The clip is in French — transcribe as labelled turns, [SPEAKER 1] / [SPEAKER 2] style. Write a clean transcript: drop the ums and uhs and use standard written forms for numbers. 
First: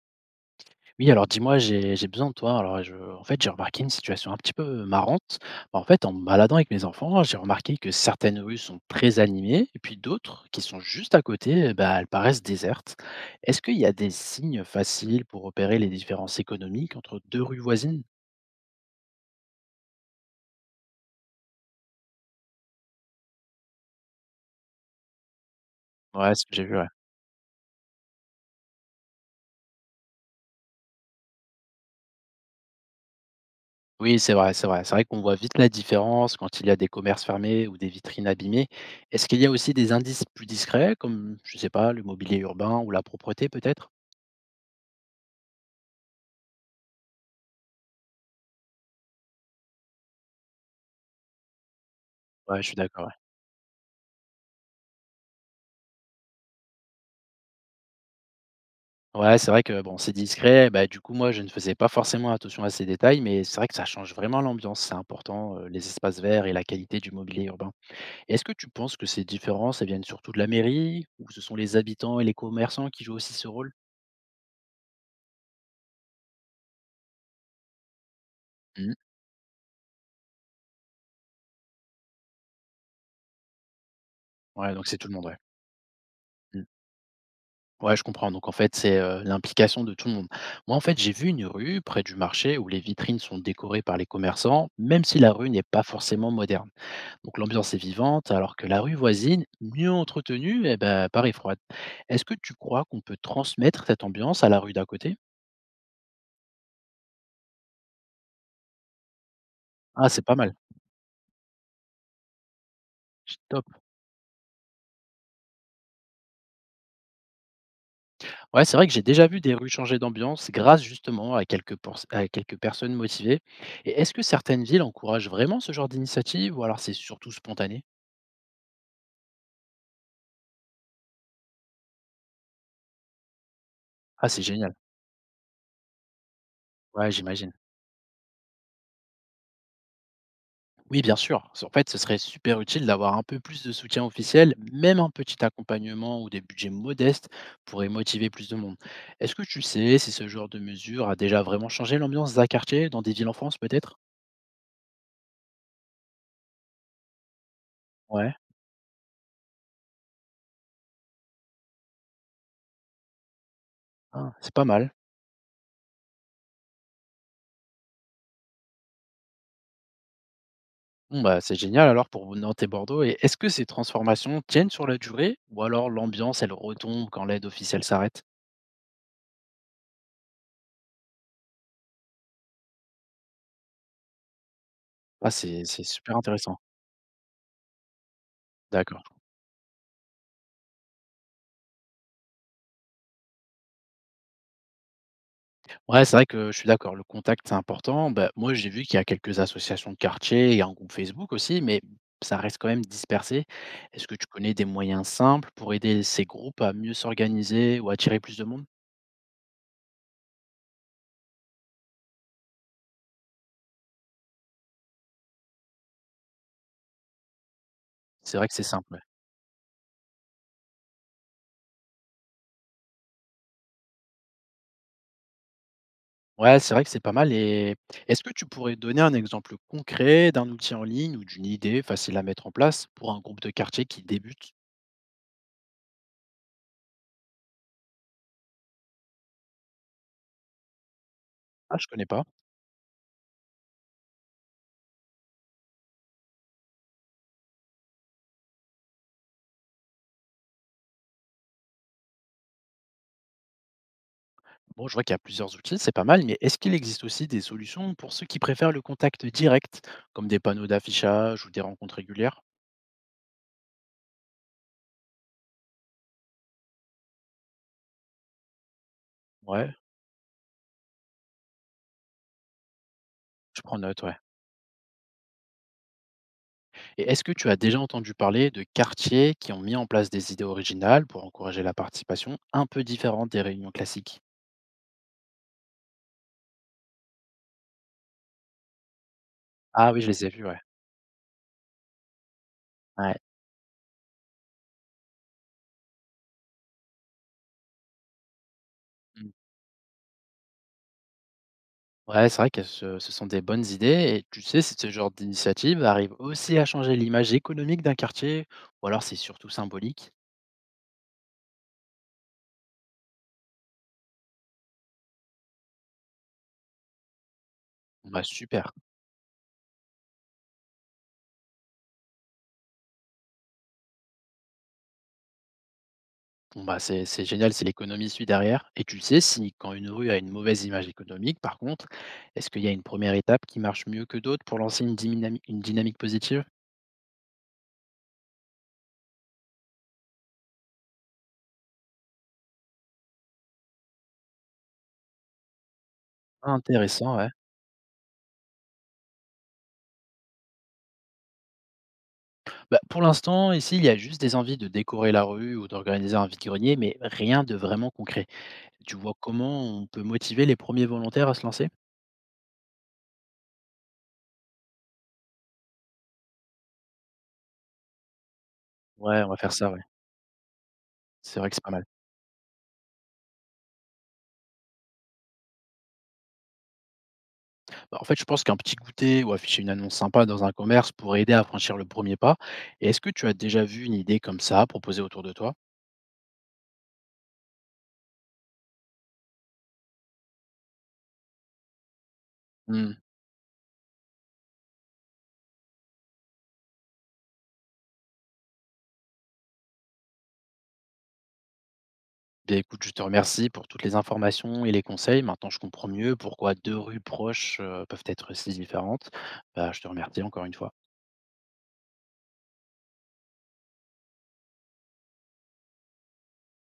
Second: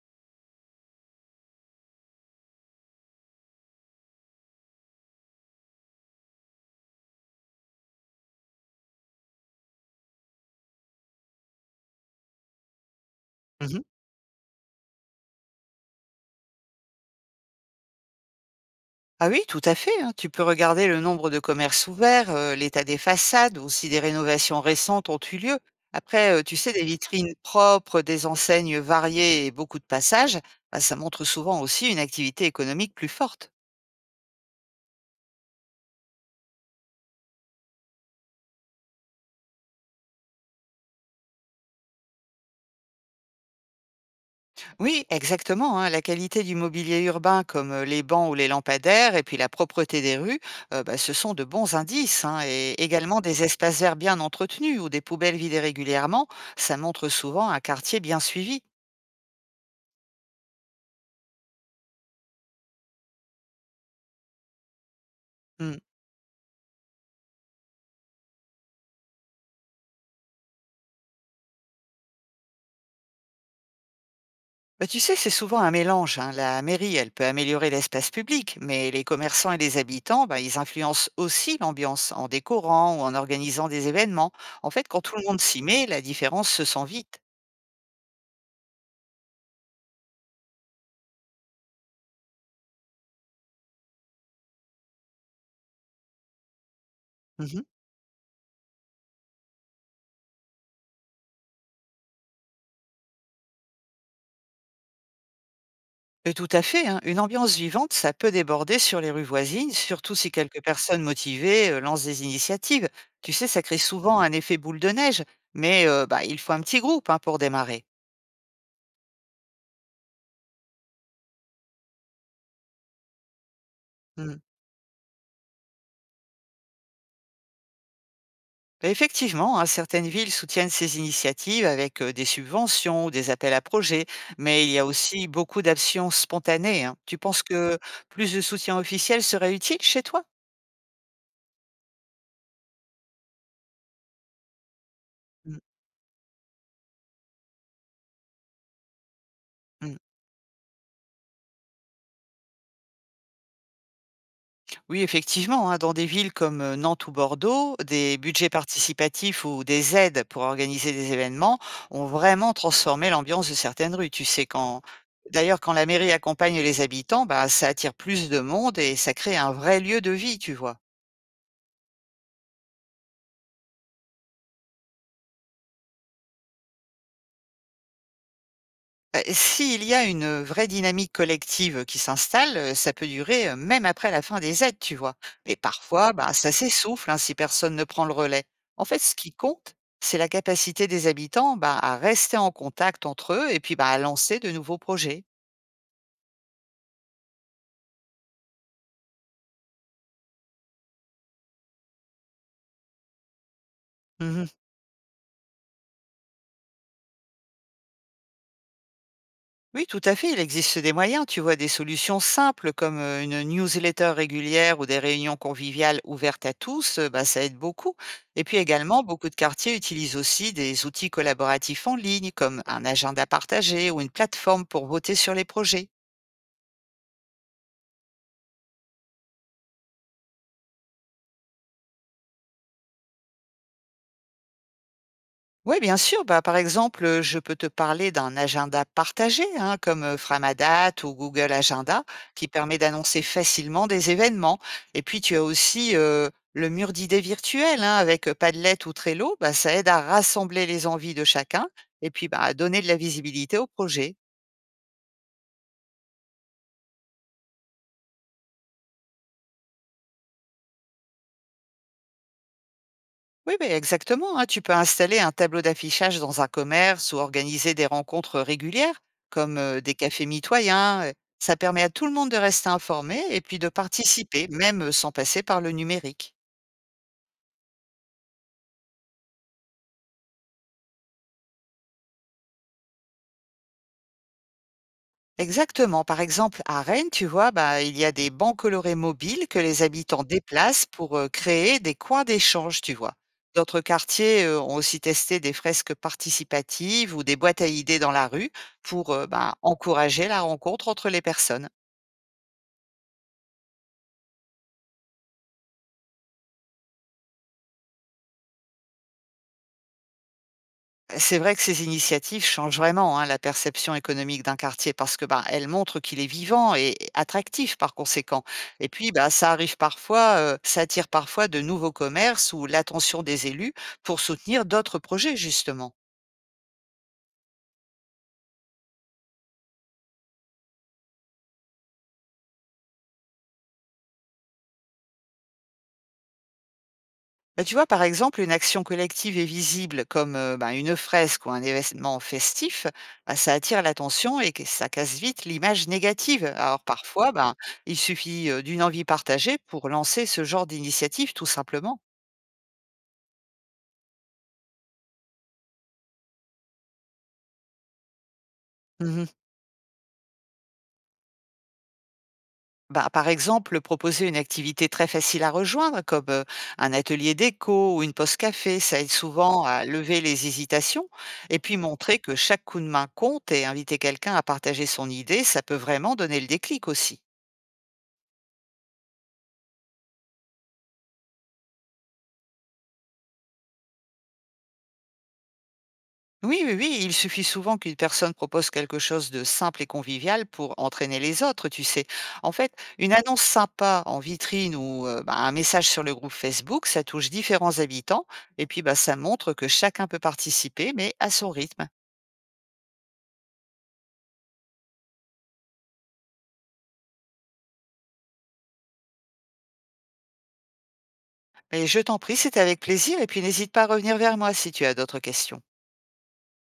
[SPEAKER 1] Oui, alors dis-moi, j'ai besoin de toi. Alors, je, en fait, j'ai remarqué une situation un petit peu marrante. En fait, en me baladant avec mes enfants, j'ai remarqué que certaines rues sont très animées, et puis d'autres qui sont juste à côté, bah, elles paraissent désertes. Est-ce qu'il
[SPEAKER 2] Mmh.
[SPEAKER 1] y a des signes faciles pour repérer les différences économiques entre deux rues voisines?
[SPEAKER 2] Ah oui, tout à fait, hein. Tu peux regarder le nombre de commerces ouverts, l'état des façades ou si des rénovations récentes ont eu lieu. Après,
[SPEAKER 1] Ouais, ce
[SPEAKER 2] tu
[SPEAKER 1] que j'ai
[SPEAKER 2] sais,
[SPEAKER 1] vu,
[SPEAKER 2] des
[SPEAKER 1] ouais.
[SPEAKER 2] vitrines propres, des enseignes variées et beaucoup de passages, ça montre souvent aussi une activité économique plus forte.
[SPEAKER 1] Oui, c'est vrai, c'est vrai. C'est vrai qu'on voit vite la différence quand il y a des commerces fermés ou des vitrines abîmées. Est-ce qu'il y a aussi des indices plus discrets, comme, je sais pas, le mobilier urbain ou la propreté peut-être?
[SPEAKER 2] Oui, exactement, hein. La qualité du mobilier urbain, comme les bancs ou les lampadaires, et puis la propreté des rues, ce sont de bons indices, hein.
[SPEAKER 1] Ouais, je
[SPEAKER 2] Et
[SPEAKER 1] suis d'accord.
[SPEAKER 2] également des espaces verts bien entretenus ou des poubelles vidées régulièrement, ça montre souvent un quartier bien suivi.
[SPEAKER 1] Ouais, c'est vrai que bon, c'est discret. Bah, du coup, moi, je ne faisais pas forcément attention à ces détails, mais c'est vrai que ça change vraiment l'ambiance. C'est important,
[SPEAKER 2] Mm.
[SPEAKER 1] les espaces verts et la qualité du mobilier urbain. Et est-ce que tu penses que ces différences, elles viennent surtout de la mairie, ou ce sont les habitants et les commerçants qui jouent aussi ce rôle?
[SPEAKER 2] Bah, tu sais, c'est souvent un mélange, hein. La mairie, elle peut améliorer l'espace public, mais
[SPEAKER 1] Mhm.
[SPEAKER 2] les commerçants et les habitants, bah, ils influencent aussi l'ambiance en décorant ou en organisant des événements. En
[SPEAKER 1] Ouais,
[SPEAKER 2] fait,
[SPEAKER 1] donc c'est
[SPEAKER 2] quand
[SPEAKER 1] tout le
[SPEAKER 2] tout le
[SPEAKER 1] monde, ouais.
[SPEAKER 2] monde s'y met, la différence
[SPEAKER 1] Mhm.
[SPEAKER 2] se sent vite.
[SPEAKER 1] Ouais, je comprends. Donc en fait, c'est l'implication de tout le monde. Moi, en fait, j'ai vu une rue près du marché où les vitrines sont décorées par les commerçants, même si la rue n'est pas forcément moderne. Donc l'ambiance est vivante, alors que la rue voisine, mieux entretenue, eh ben, paraît froide. Est-ce que tu crois qu'on peut transmettre cette ambiance à la rue d'à côté?
[SPEAKER 2] Et tout à fait, hein. Une ambiance vivante, ça peut déborder sur les rues voisines,
[SPEAKER 1] Ah,
[SPEAKER 2] surtout
[SPEAKER 1] c'est
[SPEAKER 2] si
[SPEAKER 1] pas mal.
[SPEAKER 2] quelques personnes motivées lancent des initiatives. Tu sais, ça
[SPEAKER 1] Top.
[SPEAKER 2] crée souvent un effet boule de neige, mais il faut un petit groupe, hein, pour démarrer.
[SPEAKER 1] Ouais, c'est vrai que j'ai déjà vu des rues changer d'ambiance grâce justement à à quelques personnes motivées. Et est-ce que
[SPEAKER 2] Mm.
[SPEAKER 1] certaines villes encouragent vraiment ce genre d'initiative ou alors c'est surtout spontané?
[SPEAKER 2] Et effectivement, hein, certaines villes soutiennent ces initiatives avec des subventions ou des appels à projets,
[SPEAKER 1] Ah, c'est
[SPEAKER 2] mais il
[SPEAKER 1] génial.
[SPEAKER 2] y a aussi beaucoup d'actions spontanées, hein.
[SPEAKER 1] Ouais,
[SPEAKER 2] Tu penses
[SPEAKER 1] j'imagine.
[SPEAKER 2] que plus de soutien officiel serait utile chez toi?
[SPEAKER 1] Oui, bien sûr. En fait, ce serait super utile d'avoir un peu plus de soutien officiel, même un petit
[SPEAKER 2] Mm.
[SPEAKER 1] accompagnement ou des budgets modestes pourraient motiver plus de monde. Est-ce que tu
[SPEAKER 2] Mm.
[SPEAKER 1] sais si ce genre de mesure a déjà vraiment changé l'ambiance d'un quartier, dans des villes en France peut-être?
[SPEAKER 2] Oui, effectivement, hein, dans des villes comme Nantes ou Bordeaux, des
[SPEAKER 1] Ouais.
[SPEAKER 2] budgets participatifs ou des aides pour organiser des événements ont vraiment transformé l'ambiance de certaines rues. Tu
[SPEAKER 1] Ah,
[SPEAKER 2] sais,
[SPEAKER 1] c'est pas
[SPEAKER 2] quand
[SPEAKER 1] mal.
[SPEAKER 2] d'ailleurs, quand la mairie accompagne les habitants, bah, ça attire plus de monde et ça crée un vrai lieu de vie, tu vois.
[SPEAKER 1] Bon, bah, c'est génial alors pour Nantes et Bordeaux. Et est-ce que ces transformations tiennent sur la durée ou alors l'ambiance, elle retombe quand l'aide officielle s'arrête?
[SPEAKER 2] Bah, s'il y a une vraie dynamique collective qui s'installe, ça peut durer, même après la fin des aides, tu vois?
[SPEAKER 1] Ah,
[SPEAKER 2] Mais
[SPEAKER 1] c'est
[SPEAKER 2] parfois,
[SPEAKER 1] super
[SPEAKER 2] bah, ça
[SPEAKER 1] intéressant.
[SPEAKER 2] s'essouffle, hein, si personne ne prend le relais. En fait,
[SPEAKER 1] D'accord.
[SPEAKER 2] ce qui compte, c'est la capacité des habitants, bah, à rester en contact entre eux et puis, bah, à lancer de nouveaux projets.
[SPEAKER 1] Ouais, c'est vrai que je suis d'accord, le contact, c'est important. Bah, moi, j'ai vu qu'il y a quelques associations de quartier, il y a un groupe Facebook aussi, mais ça reste quand même dispersé. Est-ce que tu
[SPEAKER 2] Mmh.
[SPEAKER 1] connais des moyens simples pour aider ces groupes à mieux s'organiser ou attirer plus de monde?
[SPEAKER 2] Oui, tout à fait. Il existe des moyens. Tu vois, des solutions simples comme une newsletter régulière ou des réunions conviviales ouvertes à tous, bah, ça aide beaucoup.
[SPEAKER 1] C'est
[SPEAKER 2] Et
[SPEAKER 1] vrai que
[SPEAKER 2] puis
[SPEAKER 1] c'est simple. Ouais.
[SPEAKER 2] également, beaucoup de quartiers utilisent aussi des outils collaboratifs en ligne comme un agenda partagé ou une plateforme pour voter sur les projets.
[SPEAKER 1] Ouais, c'est vrai que c'est pas mal. Et est-ce que tu pourrais donner un exemple concret d'un outil en ligne ou d'une idée facile à mettre en place pour un groupe de quartier qui débute?
[SPEAKER 2] Oui, bien sûr. Bah, par exemple, je peux te parler d'un agenda partagé, hein, comme, Framadate ou Google
[SPEAKER 1] Ah, je
[SPEAKER 2] Agenda,
[SPEAKER 1] connais pas.
[SPEAKER 2] qui permet d'annoncer facilement des événements. Et puis, tu as aussi, le mur d'idées virtuel, hein, avec, Padlet ou Trello. Bah, ça aide à rassembler les envies de chacun et puis, bah, à donner de la visibilité au projet.
[SPEAKER 1] Bon, je vois qu'il y a plusieurs outils, c'est pas mal, mais est-ce qu'il existe aussi des solutions pour ceux qui préfèrent le contact direct, comme des panneaux d'affichage ou des rencontres régulières?
[SPEAKER 2] Oui, ben exactement, hein. Tu peux installer un tableau d'affichage dans un commerce ou organiser des rencontres régulières, comme
[SPEAKER 1] Ouais,
[SPEAKER 2] des cafés mitoyens. Ça permet à tout le monde de rester informé et puis
[SPEAKER 1] je
[SPEAKER 2] de
[SPEAKER 1] prends note, ouais.
[SPEAKER 2] participer, même sans passer par le numérique.
[SPEAKER 1] Et est-ce que tu as déjà entendu parler de quartiers qui ont mis en place des idées originales pour encourager la participation un peu différente des réunions classiques?
[SPEAKER 2] Exactement. Par exemple, à Rennes, tu vois, bah, il y a des bancs colorés mobiles que les
[SPEAKER 1] Ah oui, je
[SPEAKER 2] habitants
[SPEAKER 1] les ai vus, ouais.
[SPEAKER 2] déplacent pour créer des coins d'échange, tu vois.
[SPEAKER 1] Ouais.
[SPEAKER 2] D'autres quartiers ont aussi testé des fresques participatives ou des boîtes à idées dans la rue pour
[SPEAKER 1] Mm.
[SPEAKER 2] encourager la rencontre entre les personnes.
[SPEAKER 1] Ouais, c'est vrai que ce sont des bonnes idées et tu sais si ce genre d'initiative arrive aussi à changer l'image économique d'un quartier ou alors c'est surtout symbolique.
[SPEAKER 2] C'est vrai que ces initiatives changent vraiment, hein, la perception économique d'un quartier parce que, bah, elles montrent qu'il est vivant et attractif par
[SPEAKER 1] Bah
[SPEAKER 2] conséquent.
[SPEAKER 1] super.
[SPEAKER 2] Et puis, bah, ça arrive parfois, ça attire parfois de nouveaux commerces ou l'attention des élus pour soutenir d'autres projets justement.
[SPEAKER 1] Bon, bah, c'est génial, c'est l'économie suit derrière. Et tu sais si, quand une rue a une mauvaise image économique, par contre, est-ce qu'il y a une première étape qui marche mieux que d'autres pour lancer une dynamique positive?
[SPEAKER 2] Bah, tu vois par exemple une action collective et visible comme une fresque ou un événement festif, bah, ça attire l'attention et ça casse vite l'image négative. Alors
[SPEAKER 1] Intéressant, ouais.
[SPEAKER 2] parfois, bah, il suffit d'une envie partagée pour lancer ce genre d'initiative tout simplement.
[SPEAKER 1] Bah, pour l'instant, ici, il y a juste des envies de décorer la rue ou d'organiser un vide-grenier, mais rien de vraiment concret. Tu vois
[SPEAKER 2] Mmh.
[SPEAKER 1] comment on peut motiver les premiers volontaires à se lancer?
[SPEAKER 2] Bah, par exemple, proposer une activité très facile à rejoindre comme, un atelier déco ou une pause café, ça aide
[SPEAKER 1] Ouais, on va faire
[SPEAKER 2] souvent
[SPEAKER 1] ça, ouais.
[SPEAKER 2] à lever les hésitations
[SPEAKER 1] C'est vrai que
[SPEAKER 2] et
[SPEAKER 1] c'est pas
[SPEAKER 2] puis
[SPEAKER 1] mal.
[SPEAKER 2] montrer que chaque coup de main compte et inviter quelqu'un à partager son idée, ça peut vraiment donner le déclic aussi.
[SPEAKER 1] Bah, en fait, je pense qu'un petit goûter ou afficher une annonce sympa dans un commerce pourrait aider à franchir le premier pas. Et est-ce que tu as déjà vu une idée comme ça proposée autour de toi?
[SPEAKER 2] Oui, oui, oui, il suffit souvent qu'une personne propose quelque chose de simple et convivial pour entraîner les autres, tu sais. En fait,
[SPEAKER 1] Mmh.
[SPEAKER 2] une annonce sympa en vitrine ou un message sur le groupe Facebook, ça touche différents habitants et puis, bah, ça montre que chacun peut participer, mais à son rythme.
[SPEAKER 1] Bien écoute, je te remercie pour toutes les informations et les conseils. Maintenant, je comprends mieux pourquoi 2 rues proches, peuvent être si différentes. Bah, je te remercie encore une fois.
[SPEAKER 2] Mais je t'en prie, c'était avec plaisir et puis n'hésite pas à revenir vers moi si tu as d'autres questions.